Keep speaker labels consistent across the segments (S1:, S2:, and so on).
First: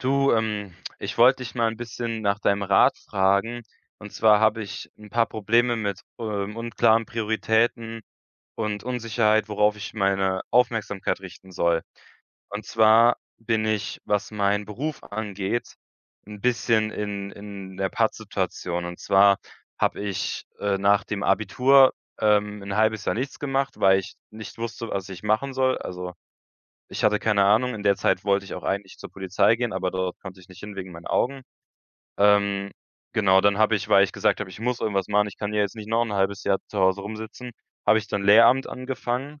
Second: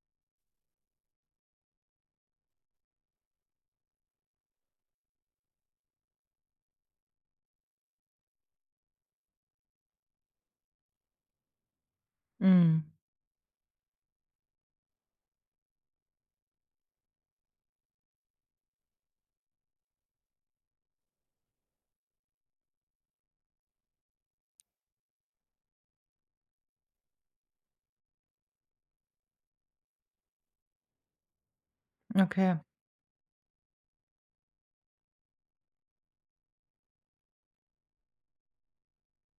S1: Du, ähm, ich wollte dich mal ‘n bisschen nach deinem Rat fragen, und zwar habe ich ‘n paar Probleme mit, äh, unklaren Prioritäten und Unsicherheit, worauf ich meine Aufmerksamkeit richten soll. Und
S2: Mhm.
S1: zwar bin ich, was meinen Beruf angeht, ‘n bisschen in in der Patt-Situation, und zwar habe ich, äh, nach dem Abitur, ähm, ‘n halbes Jahr nichts gemacht, weil ich nicht wusste, was ich machen soll. Also, ich hatte keine Ahnung, in der Zeit wollte ich auch eigentlich zur Polizei gehen, aber dort konnte ich nicht hin wegen meinen Augen.
S2: Okay.
S1: Ähm, genau, dann habe ich, weil ich gesagt habe: „Ich muss irgendwas machen, ich kann ja jetzt nicht noch ‘n halbes Jahr zu Hause rumsitzen“, habe ich dann Lehramt angefangen.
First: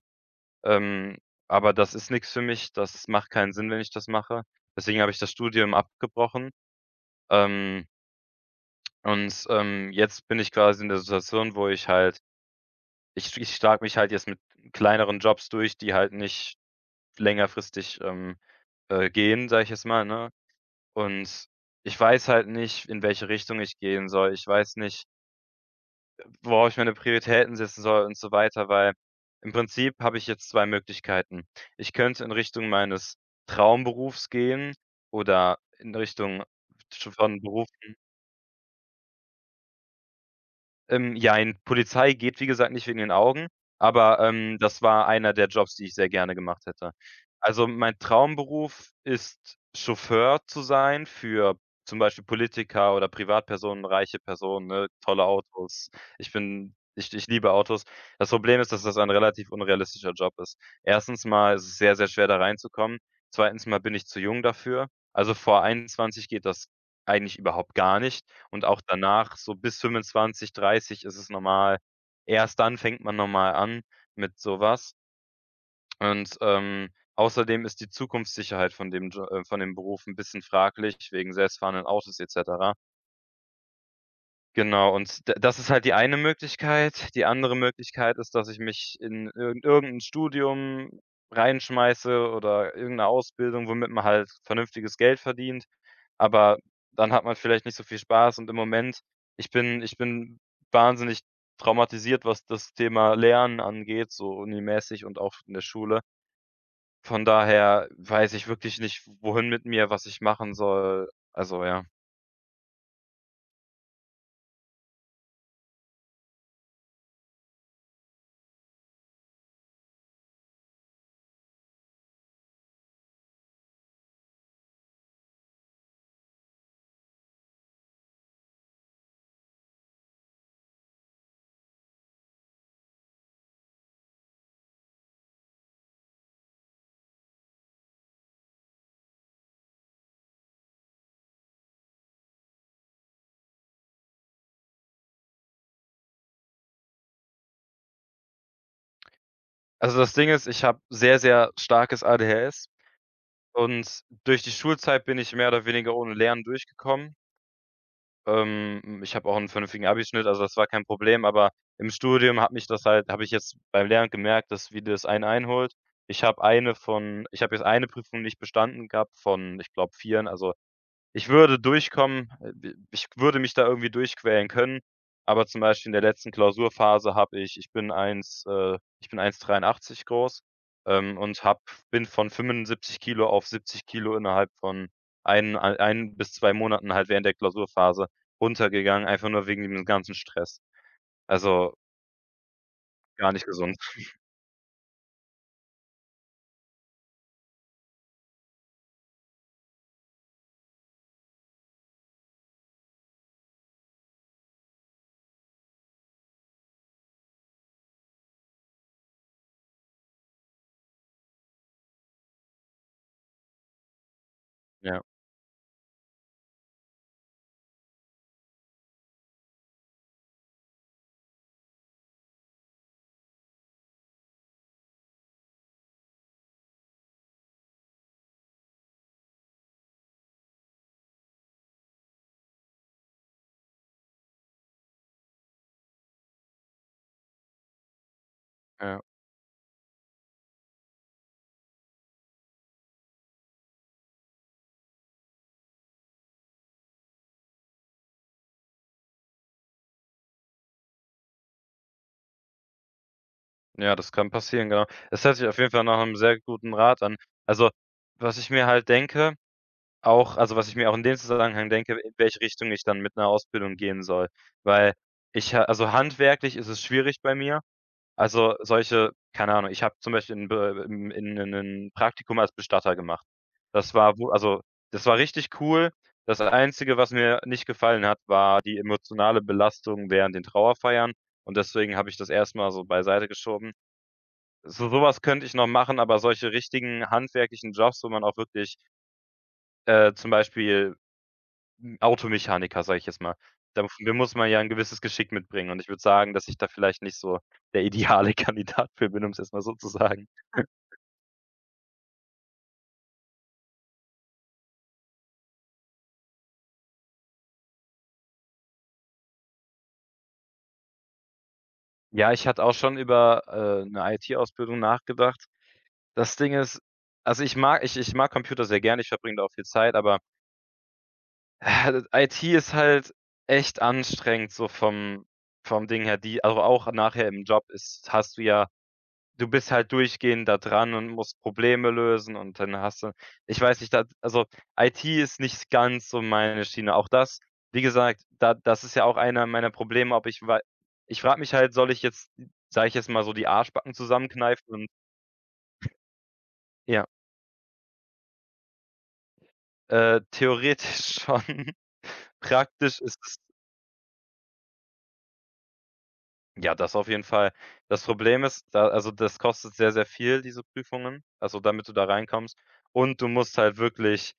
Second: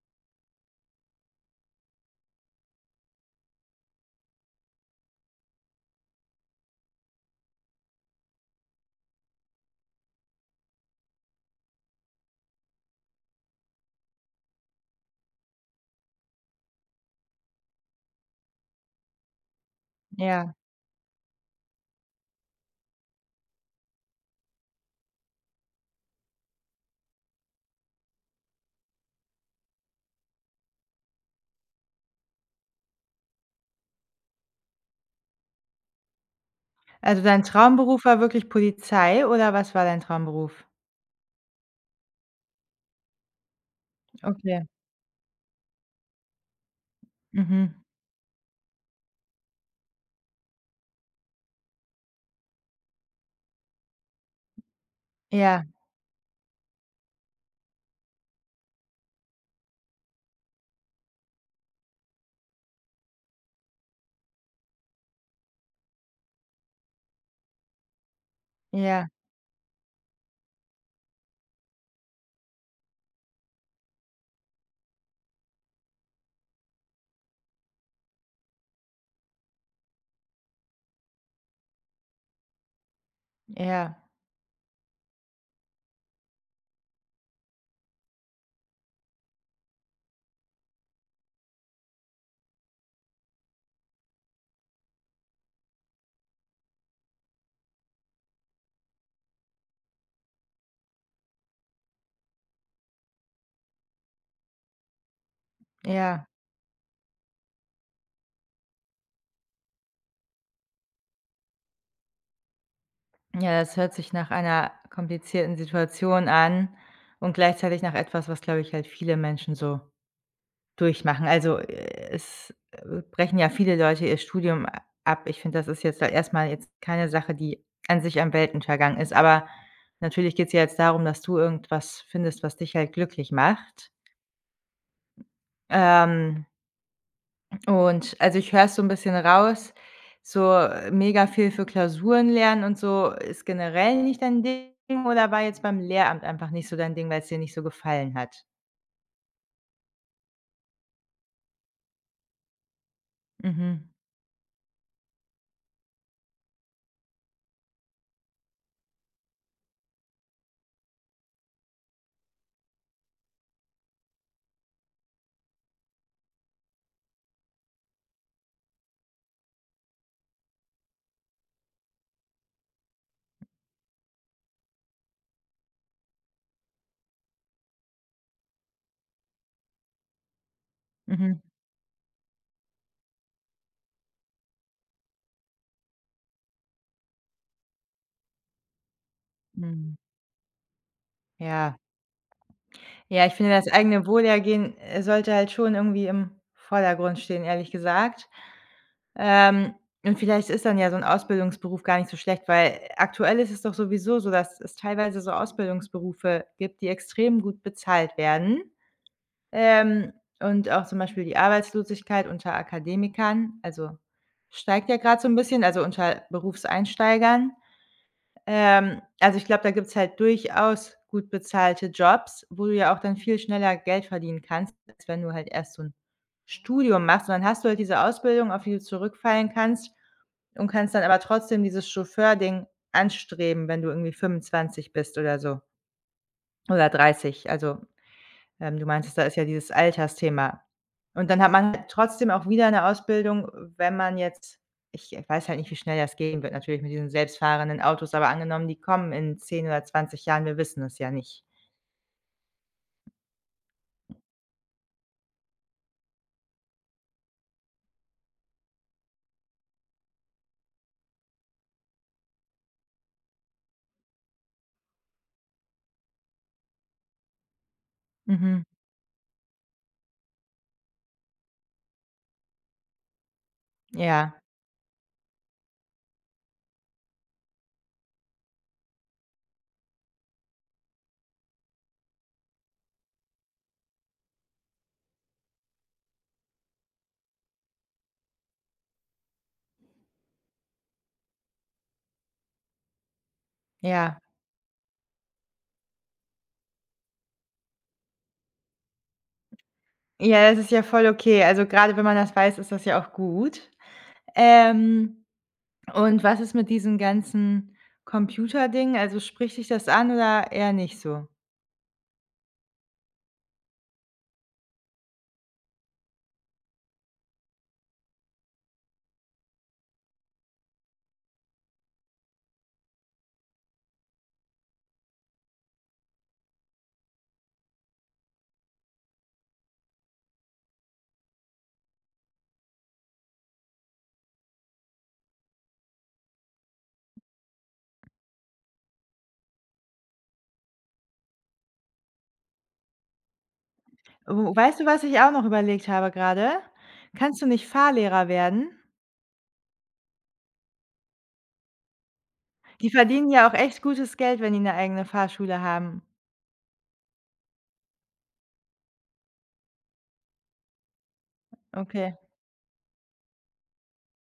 S1: Ähm, aber das ist nix für mich, das macht keinen Sinn, wenn ich das mache, deswegen habe ich das Studium abgebrochen. Ähm und, ähm, jetzt bin ich quasi in der Situation, wo ich halt ich ich schlage mich halt jetzt mit kleineren Jobs durch, die halt nicht längerfristig, ähm äh, gehen, sage ich jetzt mal, ne?
S2: Ja.
S1: Und, ich weiß halt nicht, in welche Richtung ich gehen soll. Ich weiß nicht Äh, worauf ich meine Prioritäten setzen soll und so weiter, weil im Prinzip habe ich jetzt zwei Möglichkeiten. Ich könnte in Richtung meines Traumberufs gehen oder in Richtung f sch
S2: Also,
S1: von
S2: dein
S1: Berufen
S2: Traumberuf war wirklich Polizei oder was war dein Traumberuf?
S1: Ähm, jein, Polizei geht, wie gesagt, nicht wegen den Augen. Aber, ähm,
S2: Okay.
S1: das war einer der Jobs, die ich sehr gerne gemacht hätte. Also,
S2: Mhm.
S1: mein Traumberuf ist Chauffeur zu sein. Für zum Beispiel Politiker oder Privatpersonen, reiche Personen, ne? Tolle
S2: Ja.
S1: Autos. Ich bin ich ich liebe Autos. Das Problem ist, dass das ein relativ unrealistischer Job ist. 1. mal ist es sehr, sehr schwer, da reinzukommen. 2. mal bin ich zu jung dafür. Also, vor 21 geht das eigentlich überhaupt gar nicht. Und auch
S2: Ja.
S1: danach so bis 25, 30 ist es normal. Erst dann fängt man normal an mit sowas. Und, ähm, außerdem ist die Zukunftssicherheit von dem Jo äh, von dem Beruf 'n bisschen fraglich wegen selbstfahrenden Autos et cetera.
S2: Ja.
S1: Genau. Und d das ist halt die eine Möglichkeit. Die andere Möglichkeit ist, dass ich mich in irgend irgendein Studium reinschmeiße oder irgendeine Ausbildung, womit man halt vernünftiges Geld verdient. Aber dann hat man vielleicht nicht so viel Spaß. Und im Moment ich bin ich bin wahnsinnig traumatisiert, was das Thema Lernen angeht, so Uni mäßig und auch f in der Schule.
S2: Ja.
S1: Von daher weiß ich wirklich nicht, wohin mit mir, was ich machen soll Also, ja.
S2: Ja, das hört sich nach einer komplizierten Situation an und gleichzeitig nach etwas, was, glaube ich halt viele Menschen so durchmachen. Also, äh es, äh, brechen ja viele Leute ihr Studium a ab. Ich finde, das ist jetzt ja erstmal jetzt keine Sache, die an sich am Welten vergangen ist, aber natürlich geht's ja jetzt darum, dass du irgendwas findest, was dich halt glücklich macht. Ähm. Und also ich höre es so 'n bisschen raus, so, äh, mega viel für Klausuren lernen und so, ist generell nicht dein Ding oder war jetzt beim Lehramt einfach nicht so dein Ding, weil's dir nicht so gefallen hat?
S1: Also das Ding ist, ich habe sehr, sehr starkes ADHS.
S2: Mhm.
S1: Und durch die Schulzeit bin ich mehr oder weniger ohne Lernen durchgekommen. Ähm, hm, ich habe auch 'n vernünftigen Abi-Schnitt. Also, das war kein Problem. Aber im Studium hat mich das halt habe ich jetzt beim Lernen gemerkt, dass wie das einen einholt. Ich habe eine von ich habe jetzt eine Prüfung nicht bestanden gehabt von ich glaube vieren. Also, ich würde durchkommen. Äh, w w ich würde mich da irgendwie durchquälen können. Aber zum Beispiel in der letzten Klausurphase habe ich ich bin eins, äh, ich bin 1,83 groß, ähm,
S2: Mhm.
S1: und habe bin von 75 kg auf 70 kg innerhalb von 1- 1 bis 2 Monaten halt während der Klausurphase runtergegangen. Einfach nur wegen diesem
S2: Mhm.
S1: ganzen Stress, also
S2: Ja. Ja, ich
S1: gar nicht
S2: finde, das
S1: gesund.
S2: eigene Wohlergehen, äh, sollte halt schon irgendwie im Vordergrund stehen, ehrlich gesagt. Ähm, und vielleicht ist dann ja so 'n Ausbildungsberuf gar nicht so schlecht weil aktuell ist es doch sowieso so, dass es teilweise so Ausbildungsberufe gibt, die extrem gut bezahlt werden. Ähm, und auch zum Beispiel die Arbeitslosigkeit unter Akademikern also steigt ja
S1: Ja.
S2: grad so 'n bisschen also unter Berufseinsteigern. Ähm, also ich glaube, da gibt's halt durchaus gut bezahlte Jobs, wo du ja auch dann viel schneller Geld verdienen kannst, als wenn du halt erst so 'n Studium machst. Und dann hast du halt diese Ausbildung, auf die du zurückfallen kannst und kannst dann aber trotzdem dieses Chauffeur-Ding anstreben, wenn du irgendwie 25 bist oder so oder 30, also ähm, du
S1: Ja.
S2: meintest, da ist ja dieses Altersthema. Und dann hat man halt trotzdem auch wieder 'ne Ausbildung, äh, wenn man jetzt ich weiß halt nicht, wie schnell das gehen wird natürlich mit diesen selbstfahrenden Autos, aber angenommen, die kommen in 10 oder 20 Jahren, wir wissen es ja nicht.
S1: Ja, das kann passieren. Genau Das hört sich auf jeden Fall nach ‘nem sehr guten Rat an. Also, was ich mir halt denke auch also, was ich mir auch in dem Zusammenhang denke: „In welche Richtung ich dann mit ‘ner Ausbildung gehen soll“, weil ich ha also, handwerklich ist es schwierig bei mir. Also,
S2: Mhm.
S1: solche keine Ahnung, ich habe zum Beispiel in be be in 'nen 'nen Praktikum als Bestatter gemacht. Das war wo
S2: Ja.
S1: also, das war richtig cool. Das Einzige, was mir nicht gefallen hat, war die emotionale Belastung während den Trauerfeiern und deswegen habe ich das erstmal so beiseite geschoben. So sowas könnte ich noch machen. Aber solche richtigen handwerklichen Jobs, wo man auch wirklich äh, zum Beispiel, hm, Automechaniker, sage ich jetzt mal. Dafür
S2: Ja.
S1: muss man ja ‘n gewisses Geschick mitbringen und ich würde sagen, dass ich da vielleicht nicht so der deale Kandidat für bin, um es jetzt mal so zu sagen
S2: Ja, das ist ja voll okay. Also, gerade wenn man das weiß, ist das ja auch gut. Ähm, und was ist mit diesen ganzen Computerdingen, also, spricht dich das an oder eher nicht so?
S1: Ja, ich hatte auch schon über, äh, 'ne IT-Ausbildung nachgedacht. Das Ding ist also, ich mag ich ich mag Computer sehr gerne, ich verbringe da auch viel Zeit, aber Ja, das IT ist halt echt anstrengend, so vom vom Ding her, die also, auch nachher im Job ist, hast du ja Du bist halt durchgehend da dran und musst Probleme lösen. Und dann hast du ich weiß nicht. Da, also, IT ist nicht ganz so meine Schiene. Auch das wie gesagt da das ist ja auch einer meiner Probleme. Ob ich wei Ich frage mich halt. Soll ich jetzt- sage ich jetzt mal so- die Arschbacken
S2: Mhm.
S1: zusammenkneifen
S2: Weißt du,
S1: und
S2: was ich auch noch überlegt habe gerade?
S1: Ja.
S2: Kannst du nicht Fahrlehrer werden?
S1: Äh, theoretisch schon
S2: Die
S1: Praktisch ist
S2: verdienen
S1: es
S2: ja auch echt gutes Geld, wenn die 'ne eigene Fahrschule haben.
S1: Ja, das auf jeden Fall Das Problem ist da, also das kostet sehr sehr viel. Diese Prüfungen. Also, damit du da
S2: Okay.
S1: reinkommst. Und du musst halt wirklich,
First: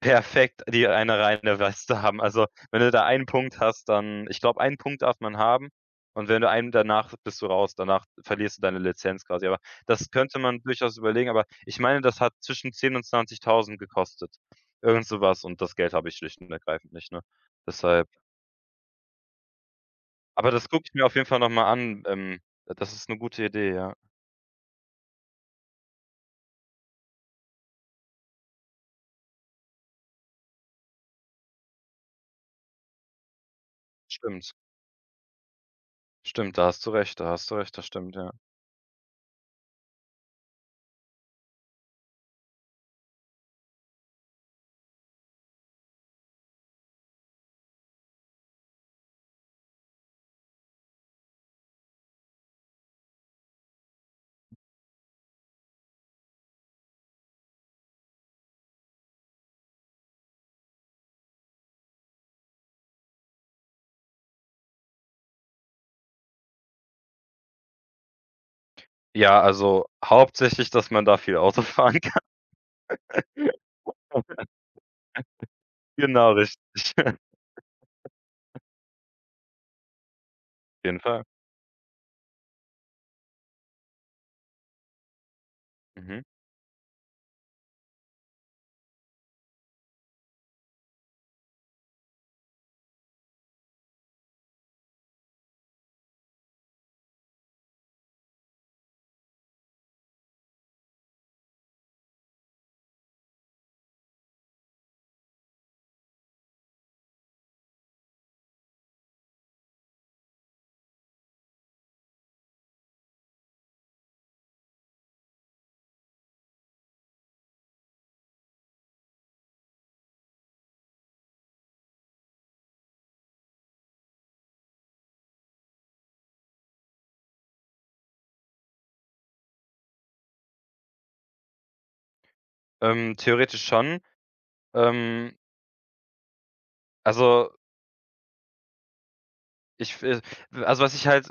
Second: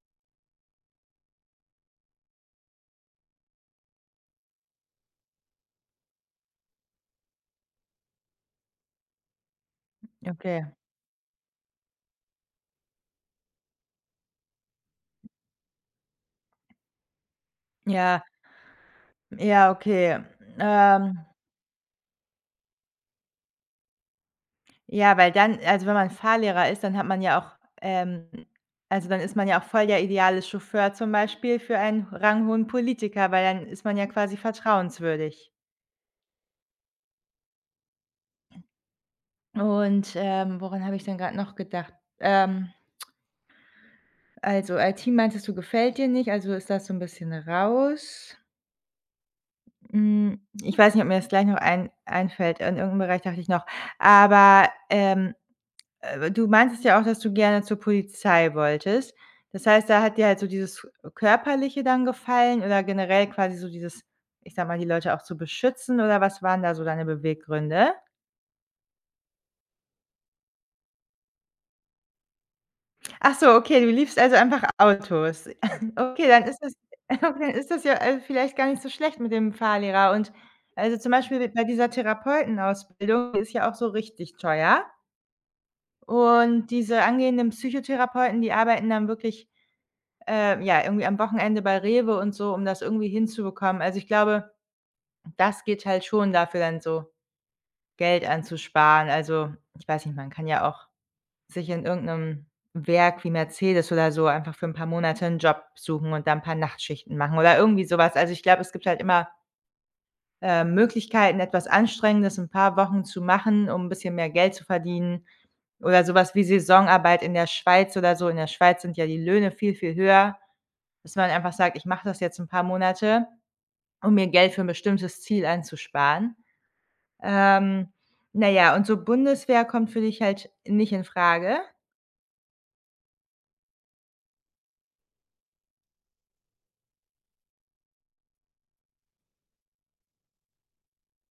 S1: perfekt, die eine reine Weste haben. Also, wenn du da einen Punkt hast, dann ich glaube, einen Punkt darf man haben. Und wenn du einen danach bist du raus. Danach verlierst du deine Lizenz quasi. Aber Das könnte man
S2: Okay.
S1: durchaus überlegen. Aber ich meine, das hat zwischen 10 und 20.000 gekostet. Irgend sowas. Und das Geld habe ich schlicht und ergreifend nicht, ne? Deshalb.
S2: Ja. Ja, okay.
S1: Aber das gucke ich mir auf
S2: Ähm.
S1: jeden Fall noch mal an. Ähm. Das ist 'ne gute Idee. Ja.
S2: Ja, weil dann, also, wenn man Fahrlehrer ist, dann hat man ja auch, ähm also, dann ist man ja auch voll der ideale Chauffeur zum Beispiel für einen ranghohen Politiker, weil dann ist man ja quasi
S1: Stimmt.
S2: vertrauenswürdig.
S1: Stimmt, da hast du recht. Da hast du recht. Das stimmt, ja.
S2: Und, ähm, woran habe ich dann gerade noch gedacht? Ähm also, IT meintest du, gefällt dir nicht, also, ist das so ‘n bisschen raus. Hm, ich weiß nicht, ob mir das gleich noch ein einfällt, an irgendeinen Bereich dachte ich noch. Aber, ähm, äh, du meintest ja auch, dass du gerne zur Polizei wolltest. Das heißt, da hat dir halt so dieses körperliche dann gefallen oder generell quasi so dieses, ich sage mal, die Leute auch zu beschützen, oder was waren da so deine Beweggründe?
S1: Ja, also, hauptsächlich, dass man da viel Auto fahren kann.
S2: Ach so, okay, du liebst, also, einfach Autos. Okay,
S1: Genau
S2: dann ist das
S1: richtig.
S2: dann ist das, äh, ja vielleicht gar nicht so schlecht mit dem Fahrlehrer und also,
S1: Jeden
S2: zum
S1: Fall.
S2: Beispiel bei dieser Therapeutenausbildung, die ist ja auch so richtig teuer
S1: Mhm.
S2: und diese angehenden Psychotherapeuten, die arbeiten dann wirklich, äh, ja, irgendwie am Wochenende bei REWE und so, um das irgendwie hinzubekommen. Also, ich glaube, das geht halt schon dafür dann so Geld anzusparen. Also, ich weiß nicht, man kann ja auch sich in irgendeinem Werk wie Mercedes oder so einfach für ‘n paar Monate ‘n Job suchen und dann ‘n paar Nachtschichten machen oder irgendwie sowas. Also, ich glaube, es gibt halt immer ähm, Möglichkeiten, etwas Anstrengendes ‘n paar Wochen zu machen, um ‘n bisschen mehr Geld zu verdienen oder sowas wie Saisonarbeit in der Schweiz oder so. In der Schweiz sind ja die Löhne viel, viel höher, dass man einfach sagt: „Ich mache das jetzt ‘n paar Monate, um mir Geld für ‘n bestimmtes Ziel einzusparen.“ Ähm, na ja, und so Bundeswehr kommt für dich halt nicht in Frage?
S1: Ähm, theoretisch schon, ähm also ich will w also, was ich halt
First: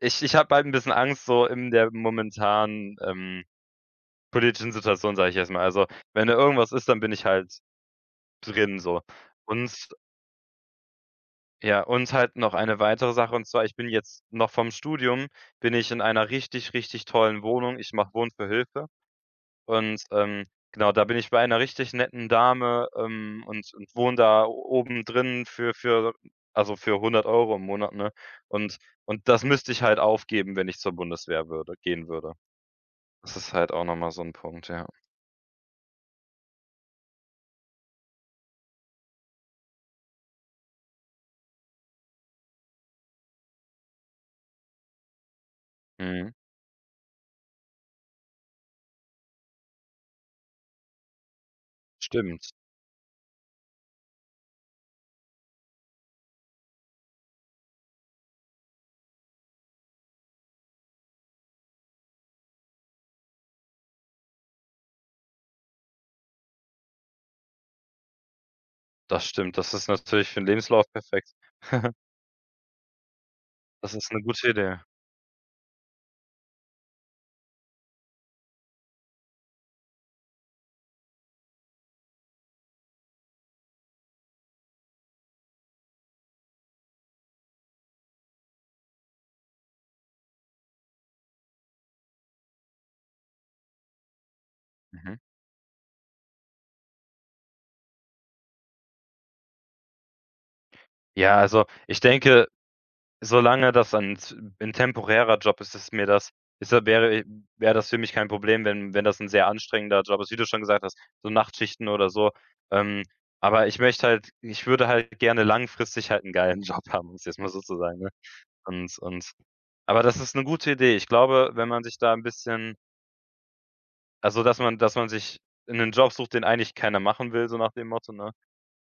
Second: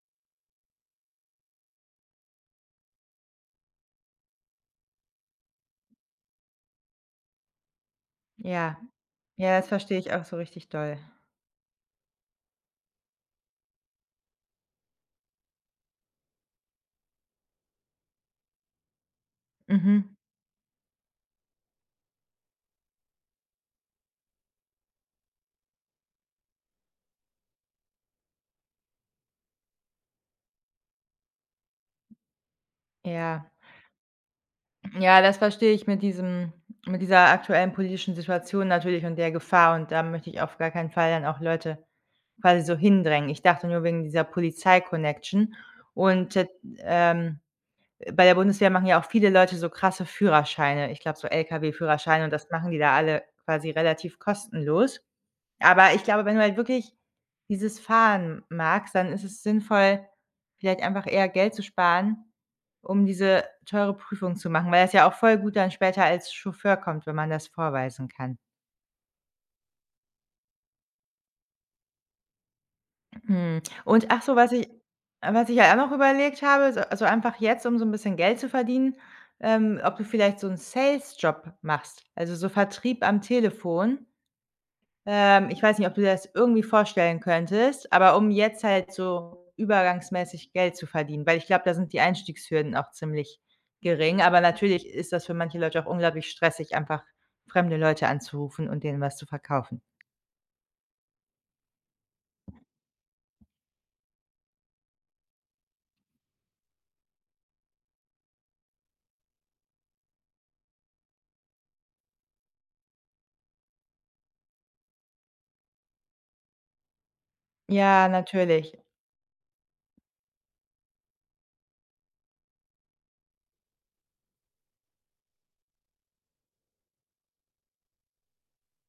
S1: ich ich habe halt ‘n bisschen Angst, so in der momentanen, ähm, politischen Situation, sage ich jetzt mal, also, wenn da irgendwas ist, dann bin ich halt
S2: Ja.
S1: drin so
S2: Ja, das
S1: und
S2: verstehe ich auch so richtig doll.
S1: Ja, und halt noch eine weitere Sache und zwar, ich bin jetzt noch vorm Studium, bin ich in einer richtig, richtig tollen Wohnung, ich mache Wohnen für Hilfe und,
S2: Mhm.
S1: ähm, genau, da bin ich bei einer richtig netten Dame, ähm, und und wohne da oben drin für für also für 100 € im Monat, ne, und und das müsste ich halt aufgeben, wenn ich zur Bundeswehr würde gehen würde. Das
S2: Ja.
S1: ist halt auch nochmal so ‘n Punkt, ja.
S2: Ja, das verstehe ich mit diesem mit dieser aktuellen politischen Situation natürlich und der Gefahr und da möchte ich auf gar keinen Fall dann auch Leute quasi so hindrängen. Ich dachte nur wegen dieser Polizei-Connection und
S1: Mhm.
S2: t ähm, äh, bei der Bundeswehr machen ja auch viele Leute so krasse Führerscheine. Ich glaube, so LKW-Führerscheine und das
S1: Stimmt.
S2: machen die da alle quasi relativ kostenlos. Aber, ich glaube, wenn du halt wirklich dieses Fahren magst, dann ist es sinnvoll, vielleicht einfach eher Geld zu sparen um diese teure Prüfung zu machen, weil es ja auch voll gut dann später als Chauffeur kommt, wenn man das vorweisen kann.
S1: Das stimmt. Das ist natürlich für 'n Lebenslauf perfekt.
S2: Hm.
S1: Das
S2: Und
S1: ist 'ne
S2: ach so,
S1: gute
S2: was ich
S1: Idee.
S2: was ich ja auch noch überlegt habe, so also, einfach jetzt, um so 'n bisschen Geld zu verdienen, ähm, ob du vielleicht so 'n Salesjob machst. Also, so Vertrieb am Telefon. Ähm, ich weiß nicht, ob du dir das irgendwie vorstellen könntest, aber um jetzt halt so übergangsmäßig Geld zu verdienen, weil ich glaube, da sind die Einstiegshürden auch ziemlich gering, aber natürlich ist
S1: Mhm.
S2: das für manche Leute auch unglaublich stressig, einfach fremde Leute anzurufen und denen was zu verkaufen.
S1: Ja, also, ich denke, solange das ein z 'n temporärer Job ist, ist mir das ist da wäre wäre das für mich kein Problem, wenn wenn das 'n sehr anstrengender Job ist, wie du schon gesagt hast, so Nachtschichten oder so. Ähm, aber ich möchte halt ich würde halt gerne langfristig halt 'n geilen Job haben, um es jetzt mal so zu sagen.
S2: Ja, natürlich.
S1: Und und aber das ist 'ne gute Idee. Ich glaube, wenn man sich da 'n bisschen also, dass man dass man sich 'nen Job sucht, den eigentlich keiner machen will, so nach dem Motto, ne?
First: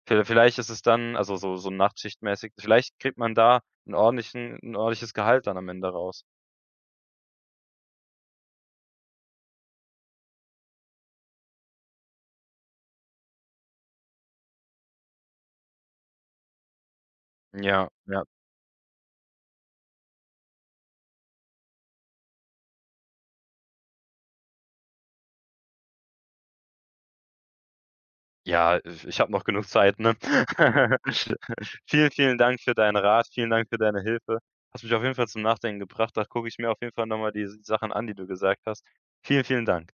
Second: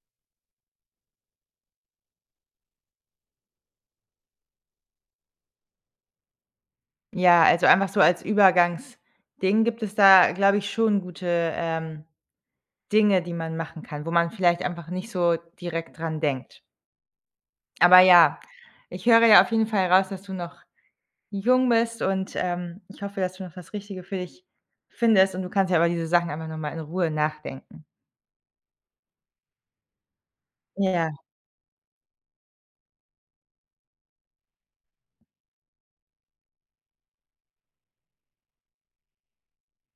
S1: Viel vielleicht ist es dann also, so so Nachtschichtmäßig. Vielleicht kriegt man da 'n ordentlichen 'n ordentliches Gehalt dann am Ende raus.
S2: Ja, also einfach so als Übergangsding gibt es da, äh, glaube ich schon gute, ähm, Dinge, die man machen kann, wo man vielleicht einfach nicht so direkt dran denkt.
S1: Ja,
S2: Aber
S1: ja.
S2: ja, ich höre ja auf jeden Fall raus, dass du noch jung bist und, ähm, ich hoffe, dass du noch das Richtige für dich findest und du kannst ja über diese Sachen einfach noch mal in Ruhe nachdenken.
S1: Ja, äh, w ich, ich habe noch genug Zeit, ne?
S2: Ja.
S1: Vielen, vielen Dank für deinen Rat. Vielen Dank für deine Hilfe. Hast mich auf jeden Fall zum Nachdenken gebracht. Da gucke ich mir auf jeden Fall noch mal diese Sachen an, die du gesagt hast. Vielen, vielen Dank.